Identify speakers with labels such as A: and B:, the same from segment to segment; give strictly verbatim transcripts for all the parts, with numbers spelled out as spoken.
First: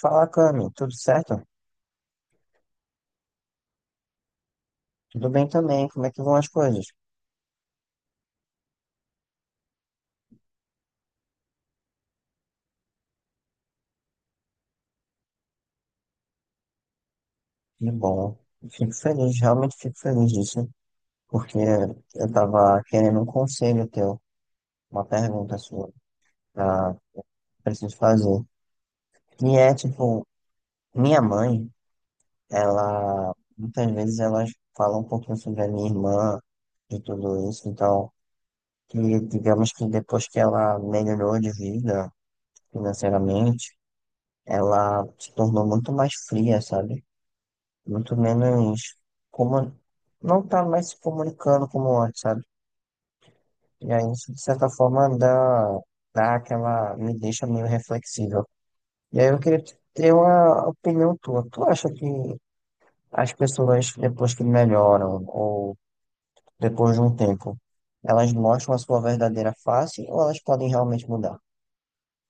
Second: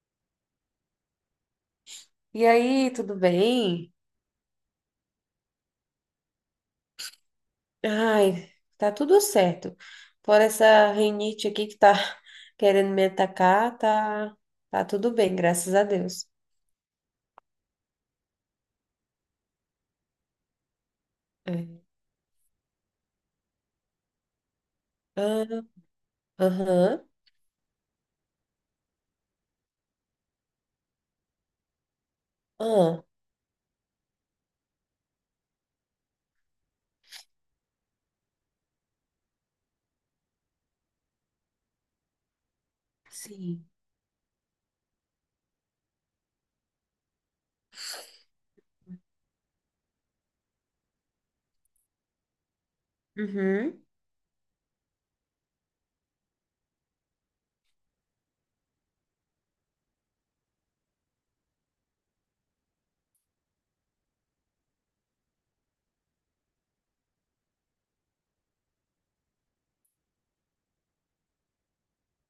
A: Fala, Cami, tudo certo?
B: E aí, tudo bem?
A: Tudo bem também, como é que vão as coisas?
B: Ai, tá tudo certo. Por essa rinite aqui que tá querendo me atacar, tá, tá tudo bem, graças a Deus.
A: Que bom, eu fico feliz, realmente fico feliz disso, porque
B: É.
A: eu tava querendo um conselho teu, uma pergunta
B: Ah,
A: sua, pra,
B: aham,
A: preciso fazer. E é tipo, minha mãe,
B: ah,
A: ela, muitas vezes elas falam um pouquinho sobre a minha irmã, de tudo isso, então, que digamos que depois que ela melhorou de vida
B: sim.
A: financeiramente, ela se tornou muito mais fria, sabe? Muito menos como não tá mais se comunicando como antes, sabe?
B: Uhum.
A: E aí, isso, de certa forma, dá, dá aquela, me deixa meio reflexível. E aí eu queria te- ter uma opinião tua. Tu acha que as pessoas, depois que melhoram, ou depois de um tempo, elas mostram a sua verdadeira face ou elas podem realmente mudar?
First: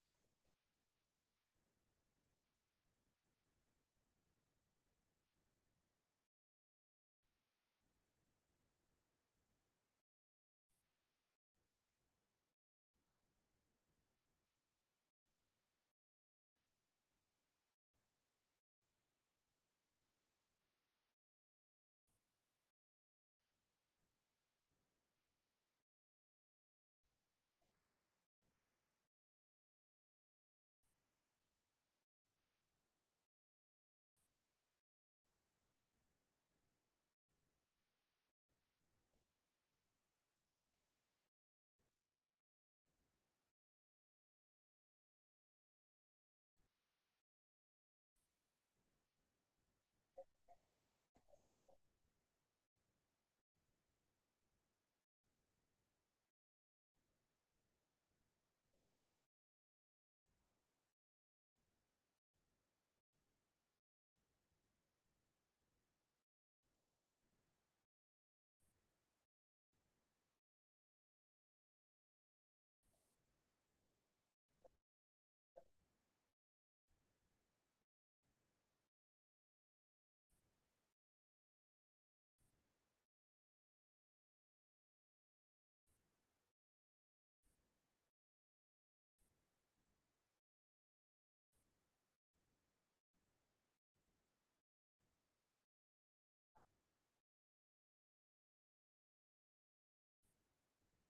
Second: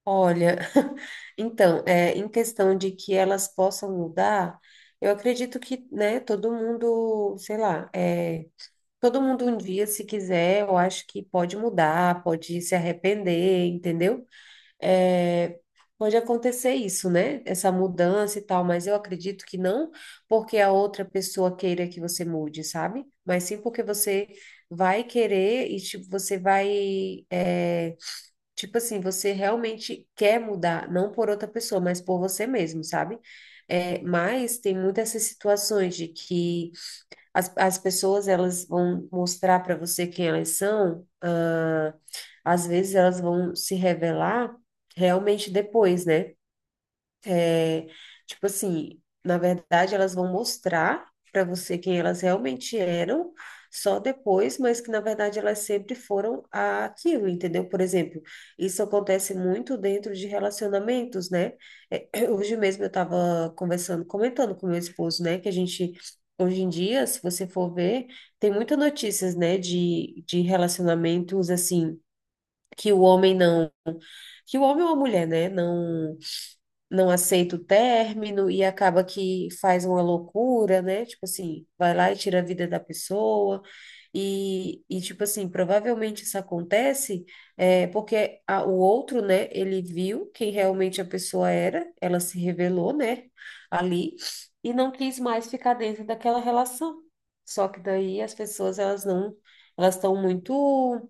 B: Olha, então, é, em questão de que elas possam mudar, eu acredito que, né, todo mundo, sei lá, é, todo mundo um dia, se quiser, eu acho que pode mudar, pode se arrepender, entendeu? é, Pode acontecer isso, né? Essa mudança e tal, mas eu acredito que não porque a outra pessoa queira que você mude, sabe? Mas sim porque você vai querer e tipo, você vai, é, tipo assim, você realmente quer mudar, não por outra pessoa, mas por você mesmo, sabe? É, mas tem muitas essas situações de que as, as pessoas, elas vão mostrar para você quem elas são, ah, às vezes elas vão se revelar realmente depois, né? É, tipo assim, na verdade, elas vão mostrar para você quem elas realmente eram só depois, mas que na verdade elas sempre foram aquilo, entendeu? Por exemplo, isso acontece muito dentro de relacionamentos, né? É, hoje mesmo eu estava conversando, comentando com meu esposo, né, que a gente. Hoje em dia, se você for ver, tem muitas notícias, né, de, de relacionamentos, assim, que o homem não, que o homem ou a mulher, né, não não aceita o término e acaba que faz uma loucura, né? Tipo assim, vai lá e tira a vida da pessoa. E, e tipo assim, provavelmente isso acontece é, porque a- o outro, né, ele viu quem realmente a pessoa era, ela se revelou, né, ali, e não quis mais ficar dentro daquela relação. Só que daí as pessoas, elas não, elas estão muito,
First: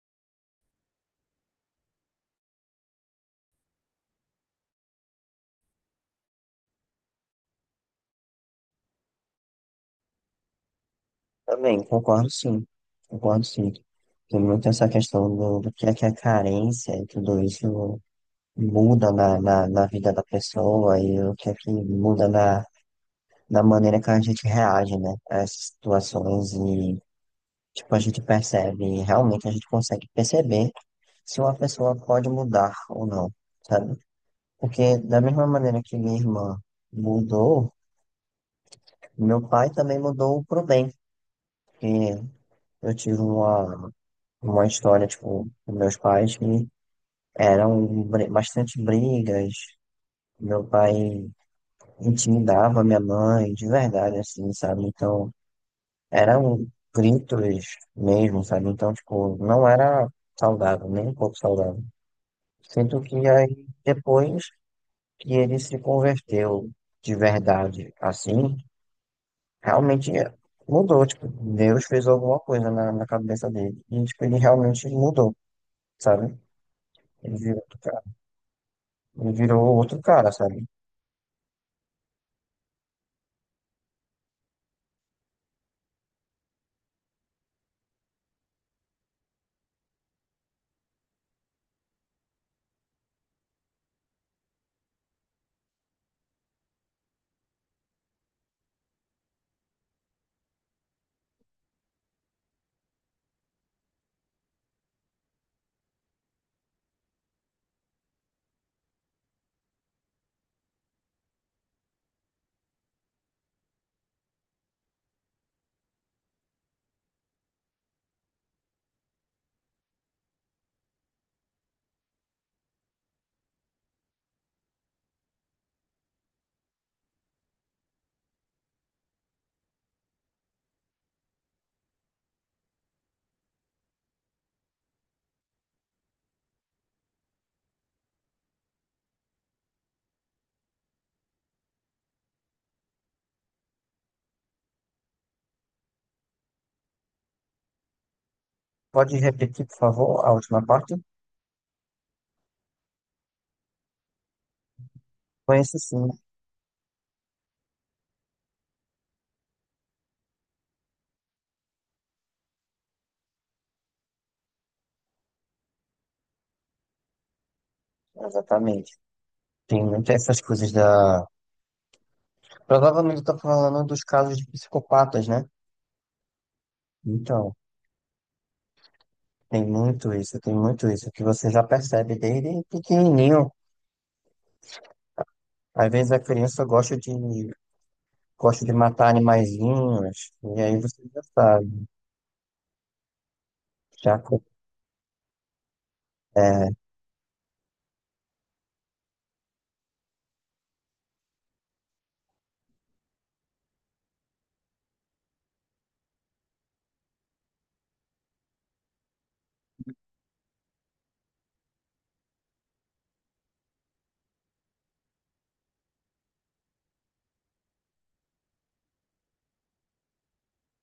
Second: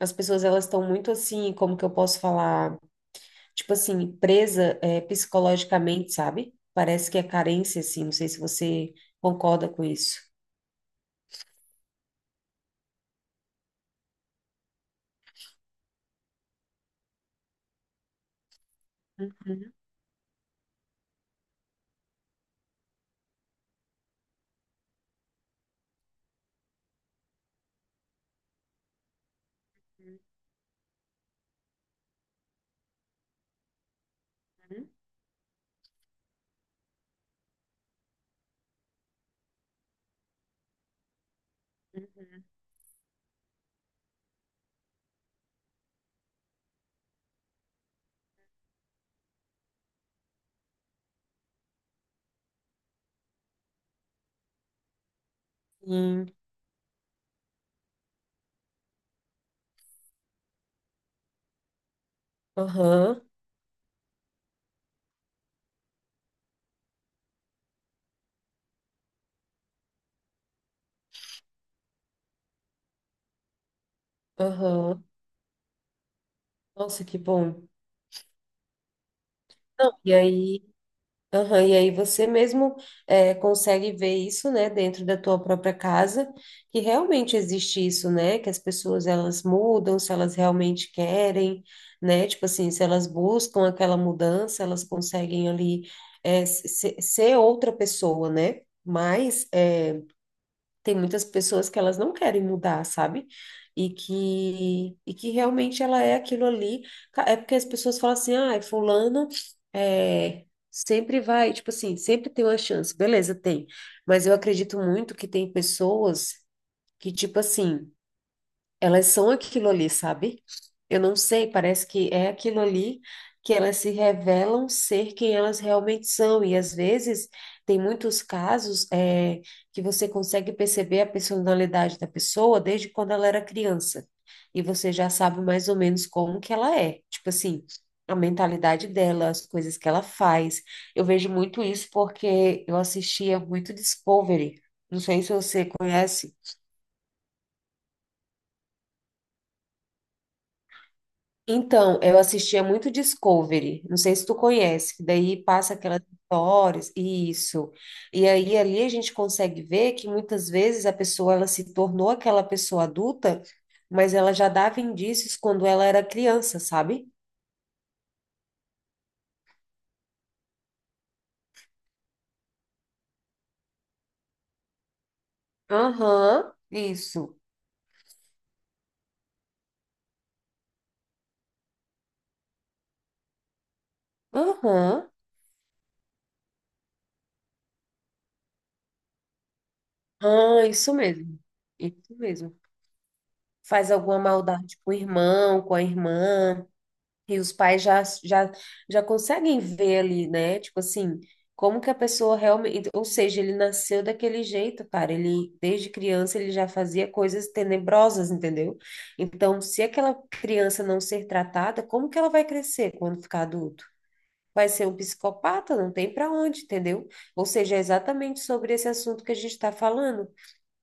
B: as pessoas, elas estão muito assim, como que eu posso falar? Tipo assim, presa é, psicologicamente, sabe? Parece que é carência, assim, não sei se você concorda com isso.
A: Também, concordo sim. Concordo sim. Tem muito essa questão do, do que é que é carência e tudo isso muda na, na,
B: Uhum,
A: na vida da pessoa e o que é que muda na, na maneira que a gente reage, né, a essas situações e, tipo, a gente percebe, realmente a gente consegue perceber se uma pessoa pode mudar ou não, sabe?
B: uhum,
A: Porque da mesma maneira que minha irmã mudou, meu pai também mudou pro bem, porque eu tive uma, uma história, tipo, com meus pais que eram bri- bastante brigas, meu pai intimidava minha mãe, de verdade, assim, sabe? Então,
B: uhum. Sim,
A: eram gritos mesmo, sabe? Então, tipo, não era saudável, nem um pouco saudável. Sinto que
B: aham,
A: aí, depois que ele se converteu de verdade, assim, realmente mudou, tipo, Deus fez alguma coisa na, na cabeça dele. E, tipo, ele realmente
B: aham.
A: mudou, sabe?
B: Nossa, que
A: Ele virou
B: bom.
A: outro cara. Ele virou
B: Não,
A: outro
B: e
A: cara,
B: aí.
A: sabe?
B: Aham, e aí você mesmo eh, consegue ver isso, né, dentro da tua própria casa, que realmente existe isso, né, que as pessoas elas mudam se elas realmente querem, né, tipo assim, se elas buscam aquela mudança, elas conseguem ali eh, se- se- ser outra pessoa, né, mas eh, tem muitas pessoas que elas não querem mudar, sabe? E que, e que realmente ela é aquilo ali. Ca- É porque as pessoas falam assim, ah, fulano é, sempre vai, tipo assim, sempre tem uma chance. Beleza, tem. Mas eu acredito muito que tem pessoas que, tipo assim, elas são aquilo ali, sabe? Eu não sei, parece que é aquilo ali que elas se revelam ser quem elas realmente são. E às vezes tem muitos casos é, que você consegue perceber a personalidade da pessoa desde quando ela era criança. E você já sabe mais ou menos como que ela é. Tipo assim, a mentalidade dela, as coisas que ela faz. Eu vejo muito isso porque eu assistia muito Discovery. Não sei se você conhece.
A: Pode repetir, por favor, a última parte?
B: Então, eu assistia muito Discovery, não sei se tu conhece, que daí passa
A: Conhece
B: aquelas
A: sim,
B: histórias, isso. E aí ali a gente consegue ver que muitas vezes a pessoa ela se tornou aquela pessoa adulta, mas ela já dava indícios quando ela era criança, sabe?
A: exatamente. Tem muitas essas coisas da. Provavelmente eu tô falando dos casos de psicopatas, né?
B: Aham, isso.
A: Então, tem muito isso, tem muito isso, que você já percebe desde pequenininho.
B: Aham.
A: Às vezes a criança gosta de, gosta de matar animaizinhos, e
B: Ah,
A: aí
B: isso
A: você já
B: mesmo.
A: sabe.
B: Isso mesmo. Faz
A: Já...
B: alguma
A: co-
B: maldade com o irmão, com a irmã. E os pais já, já, já conseguem ver ali, né? Tipo assim, como que a pessoa realmente. Ou seja, ele nasceu daquele jeito, cara. Ele, desde criança, ele já fazia coisas tenebrosas, entendeu? Então, se aquela criança não ser tratada, como que ela vai crescer quando ficar adulto? Vai ser um psicopata, não tem para onde, entendeu? Ou seja, é exatamente sobre esse assunto que a gente está falando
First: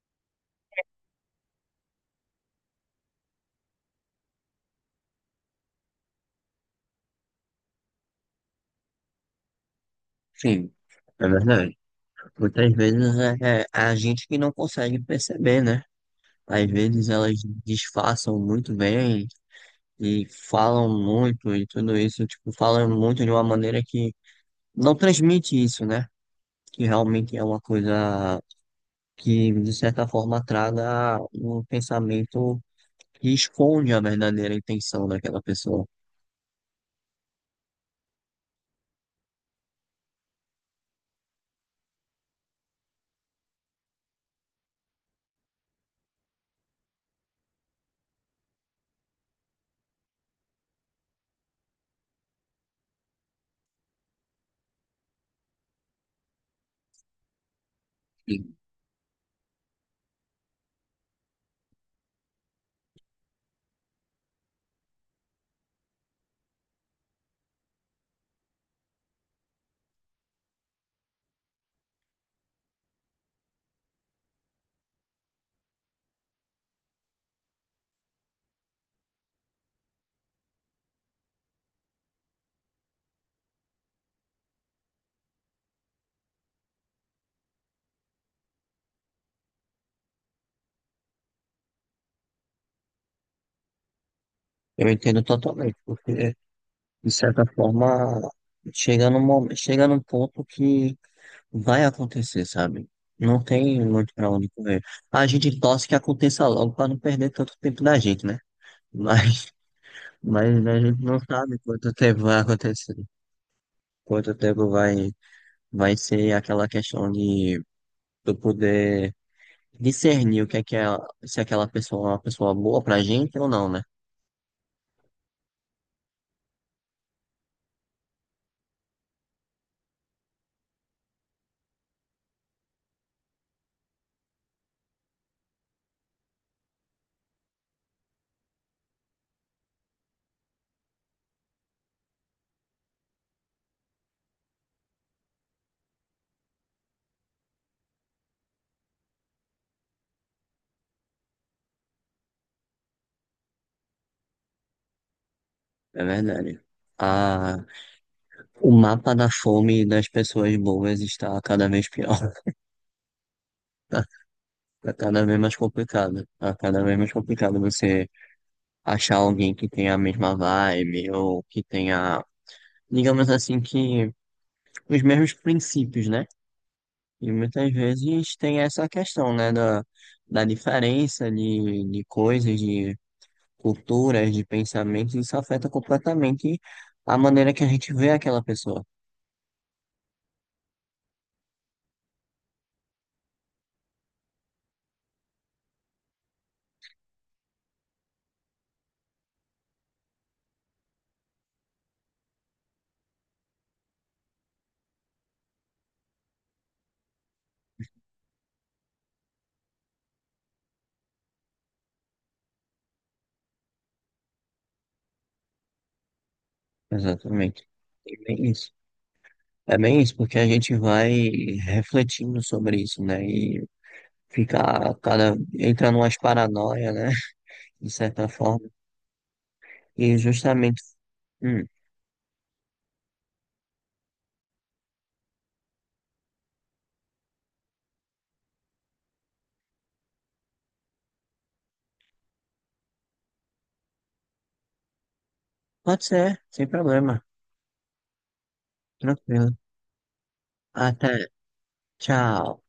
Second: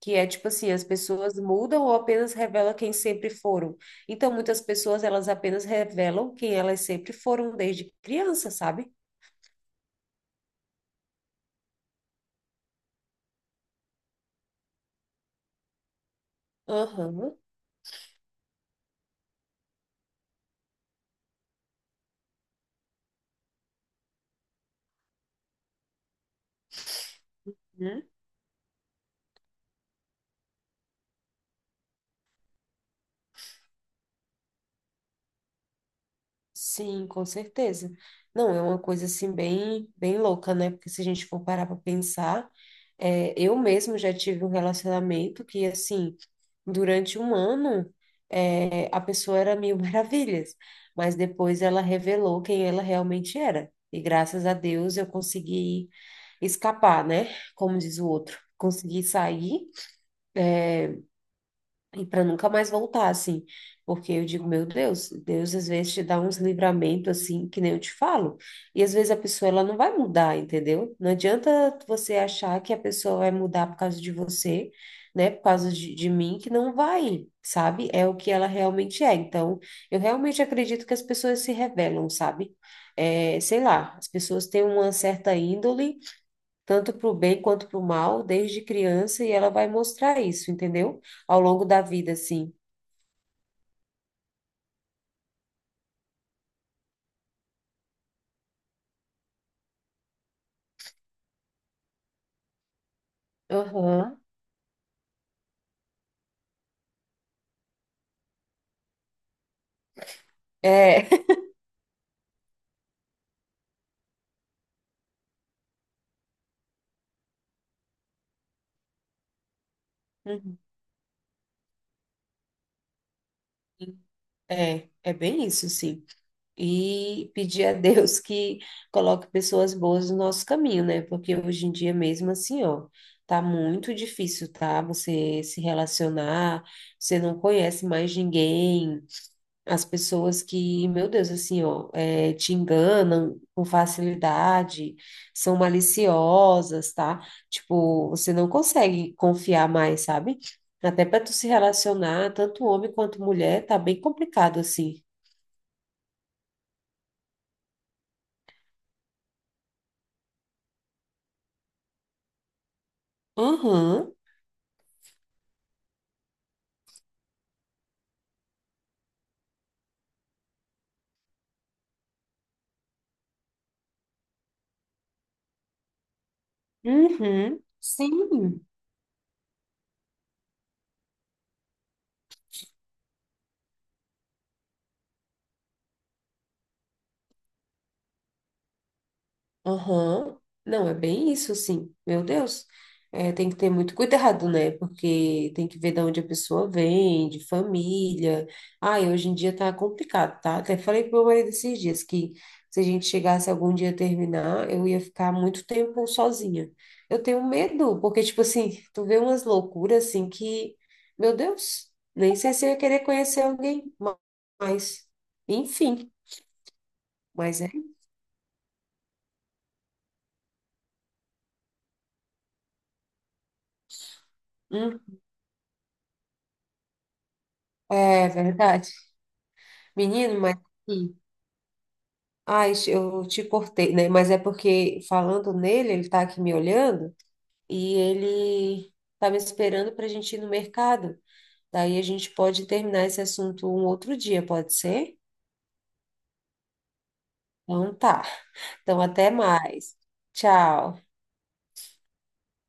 B: que é tipo assim, as pessoas mudam ou apenas revelam quem sempre foram. Então, muitas pessoas, elas apenas revelam quem elas sempre foram desde criança, sabe?
A: Sim, é verdade. Muitas vezes é, é a gente que não consegue perceber, né? Às vezes elas
B: Aham.
A: disfarçam muito bem e falam muito e tudo isso, tipo, falam muito de uma maneira que não transmite isso, né? Que realmente é uma
B: Hum.
A: coisa que, de certa forma, traga um pensamento que esconde a verdadeira intenção daquela pessoa.
B: Sim, com certeza. Não, é uma coisa assim bem, bem louca, né? Porque se a gente for parar para pensar, é, eu mesmo já tive um relacionamento que assim, durante um ano, é, a pessoa era mil maravilhas, mas depois ela revelou quem ela realmente era. E graças a Deus eu consegui escapar, né? Como diz o
A: E
B: outro, conseguir sair é, e para nunca mais voltar, assim. Porque eu digo, meu Deus, Deus às vezes te dá uns livramentos assim, que nem eu te falo. E às vezes a pessoa ela não vai mudar, entendeu? Não adianta você achar que a pessoa vai mudar por causa de você, né? Por causa de, de mim, que não vai, sabe? É o que ela realmente é. Então, eu realmente acredito que as pessoas se revelam, sabe? É, sei lá, as pessoas têm uma certa índole tanto para o bem quanto para o mal, desde criança, e ela vai mostrar isso, entendeu? Ao longo da vida, assim.
A: eu entendo totalmente, porque, de certa forma, chega num, mo- chega num ponto que vai acontecer, sabe? Não tem muito
B: Aham.
A: pra onde correr. A gente torce que aconteça logo pra não perder tanto tempo da gente, né? Mas, mas a gente
B: É.
A: não sabe quanto tempo vai acontecer, quanto tempo vai. Vai ser aquela questão de eu poder discernir o que
B: Uhum.
A: é que é, se aquela pessoa é uma pessoa boa pra gente ou não, né?
B: É, é bem isso, sim. E pedir a Deus que coloque pessoas boas no nosso caminho, né? Porque hoje em dia mesmo assim, ó, tá muito difícil, tá? Você se relacionar, você não conhece mais ninguém. As pessoas que, meu Deus, assim, ó, é, te enganam com facilidade, são maliciosas, tá? Tipo, você não consegue confiar mais, sabe? Até para tu se relacionar, tanto homem quanto mulher, tá bem complicado assim.
A: É verdade. Ah, o mapa da fome das pessoas boas está cada vez pior.
B: Aham,
A: Está cada vez mais complicado. Está cada vez mais complicado você achar alguém que tenha a mesma vibe ou que tenha, digamos assim, que os mesmos princípios, né? E
B: uhum,
A: muitas vezes tem
B: sim.
A: essa questão, né, da, da diferença de, de coisas, de culturas, de pensamentos, isso afeta completamente a maneira que a gente vê aquela pessoa.
B: Aham. Não, é bem isso, assim. Meu Deus. É, tem que ter muito cuidado, né? Porque tem que ver de onde a pessoa vem, de família. Ai, hoje em dia tá complicado, tá? Até falei pro meu marido esses dias que se a gente chegasse algum dia a terminar, eu ia ficar muito tempo sozinha. Eu tenho medo, porque, tipo assim, tu vê umas loucuras assim que, meu Deus, nem sei se eu ia querer conhecer alguém mais. Enfim, mas
A: Exatamente.
B: é.
A: É bem isso. É bem isso, porque a gente vai refletindo sobre isso, né? E fica
B: Hum,
A: cada, entra numas paranoia, né? De
B: é
A: certa forma.
B: verdade.
A: E
B: Menino, mas.
A: justamente,
B: Sim.
A: hum,
B: Ai, eu te cortei, né? Mas é porque falando nele, ele tá aqui me olhando e ele tá me esperando para a gente ir no mercado. Daí a gente pode terminar esse assunto um outro dia, pode ser?
A: pode ser, sem problema.
B: Então tá. Então até
A: Tranquilo.
B: mais. Tchau.
A: Até. Tchau.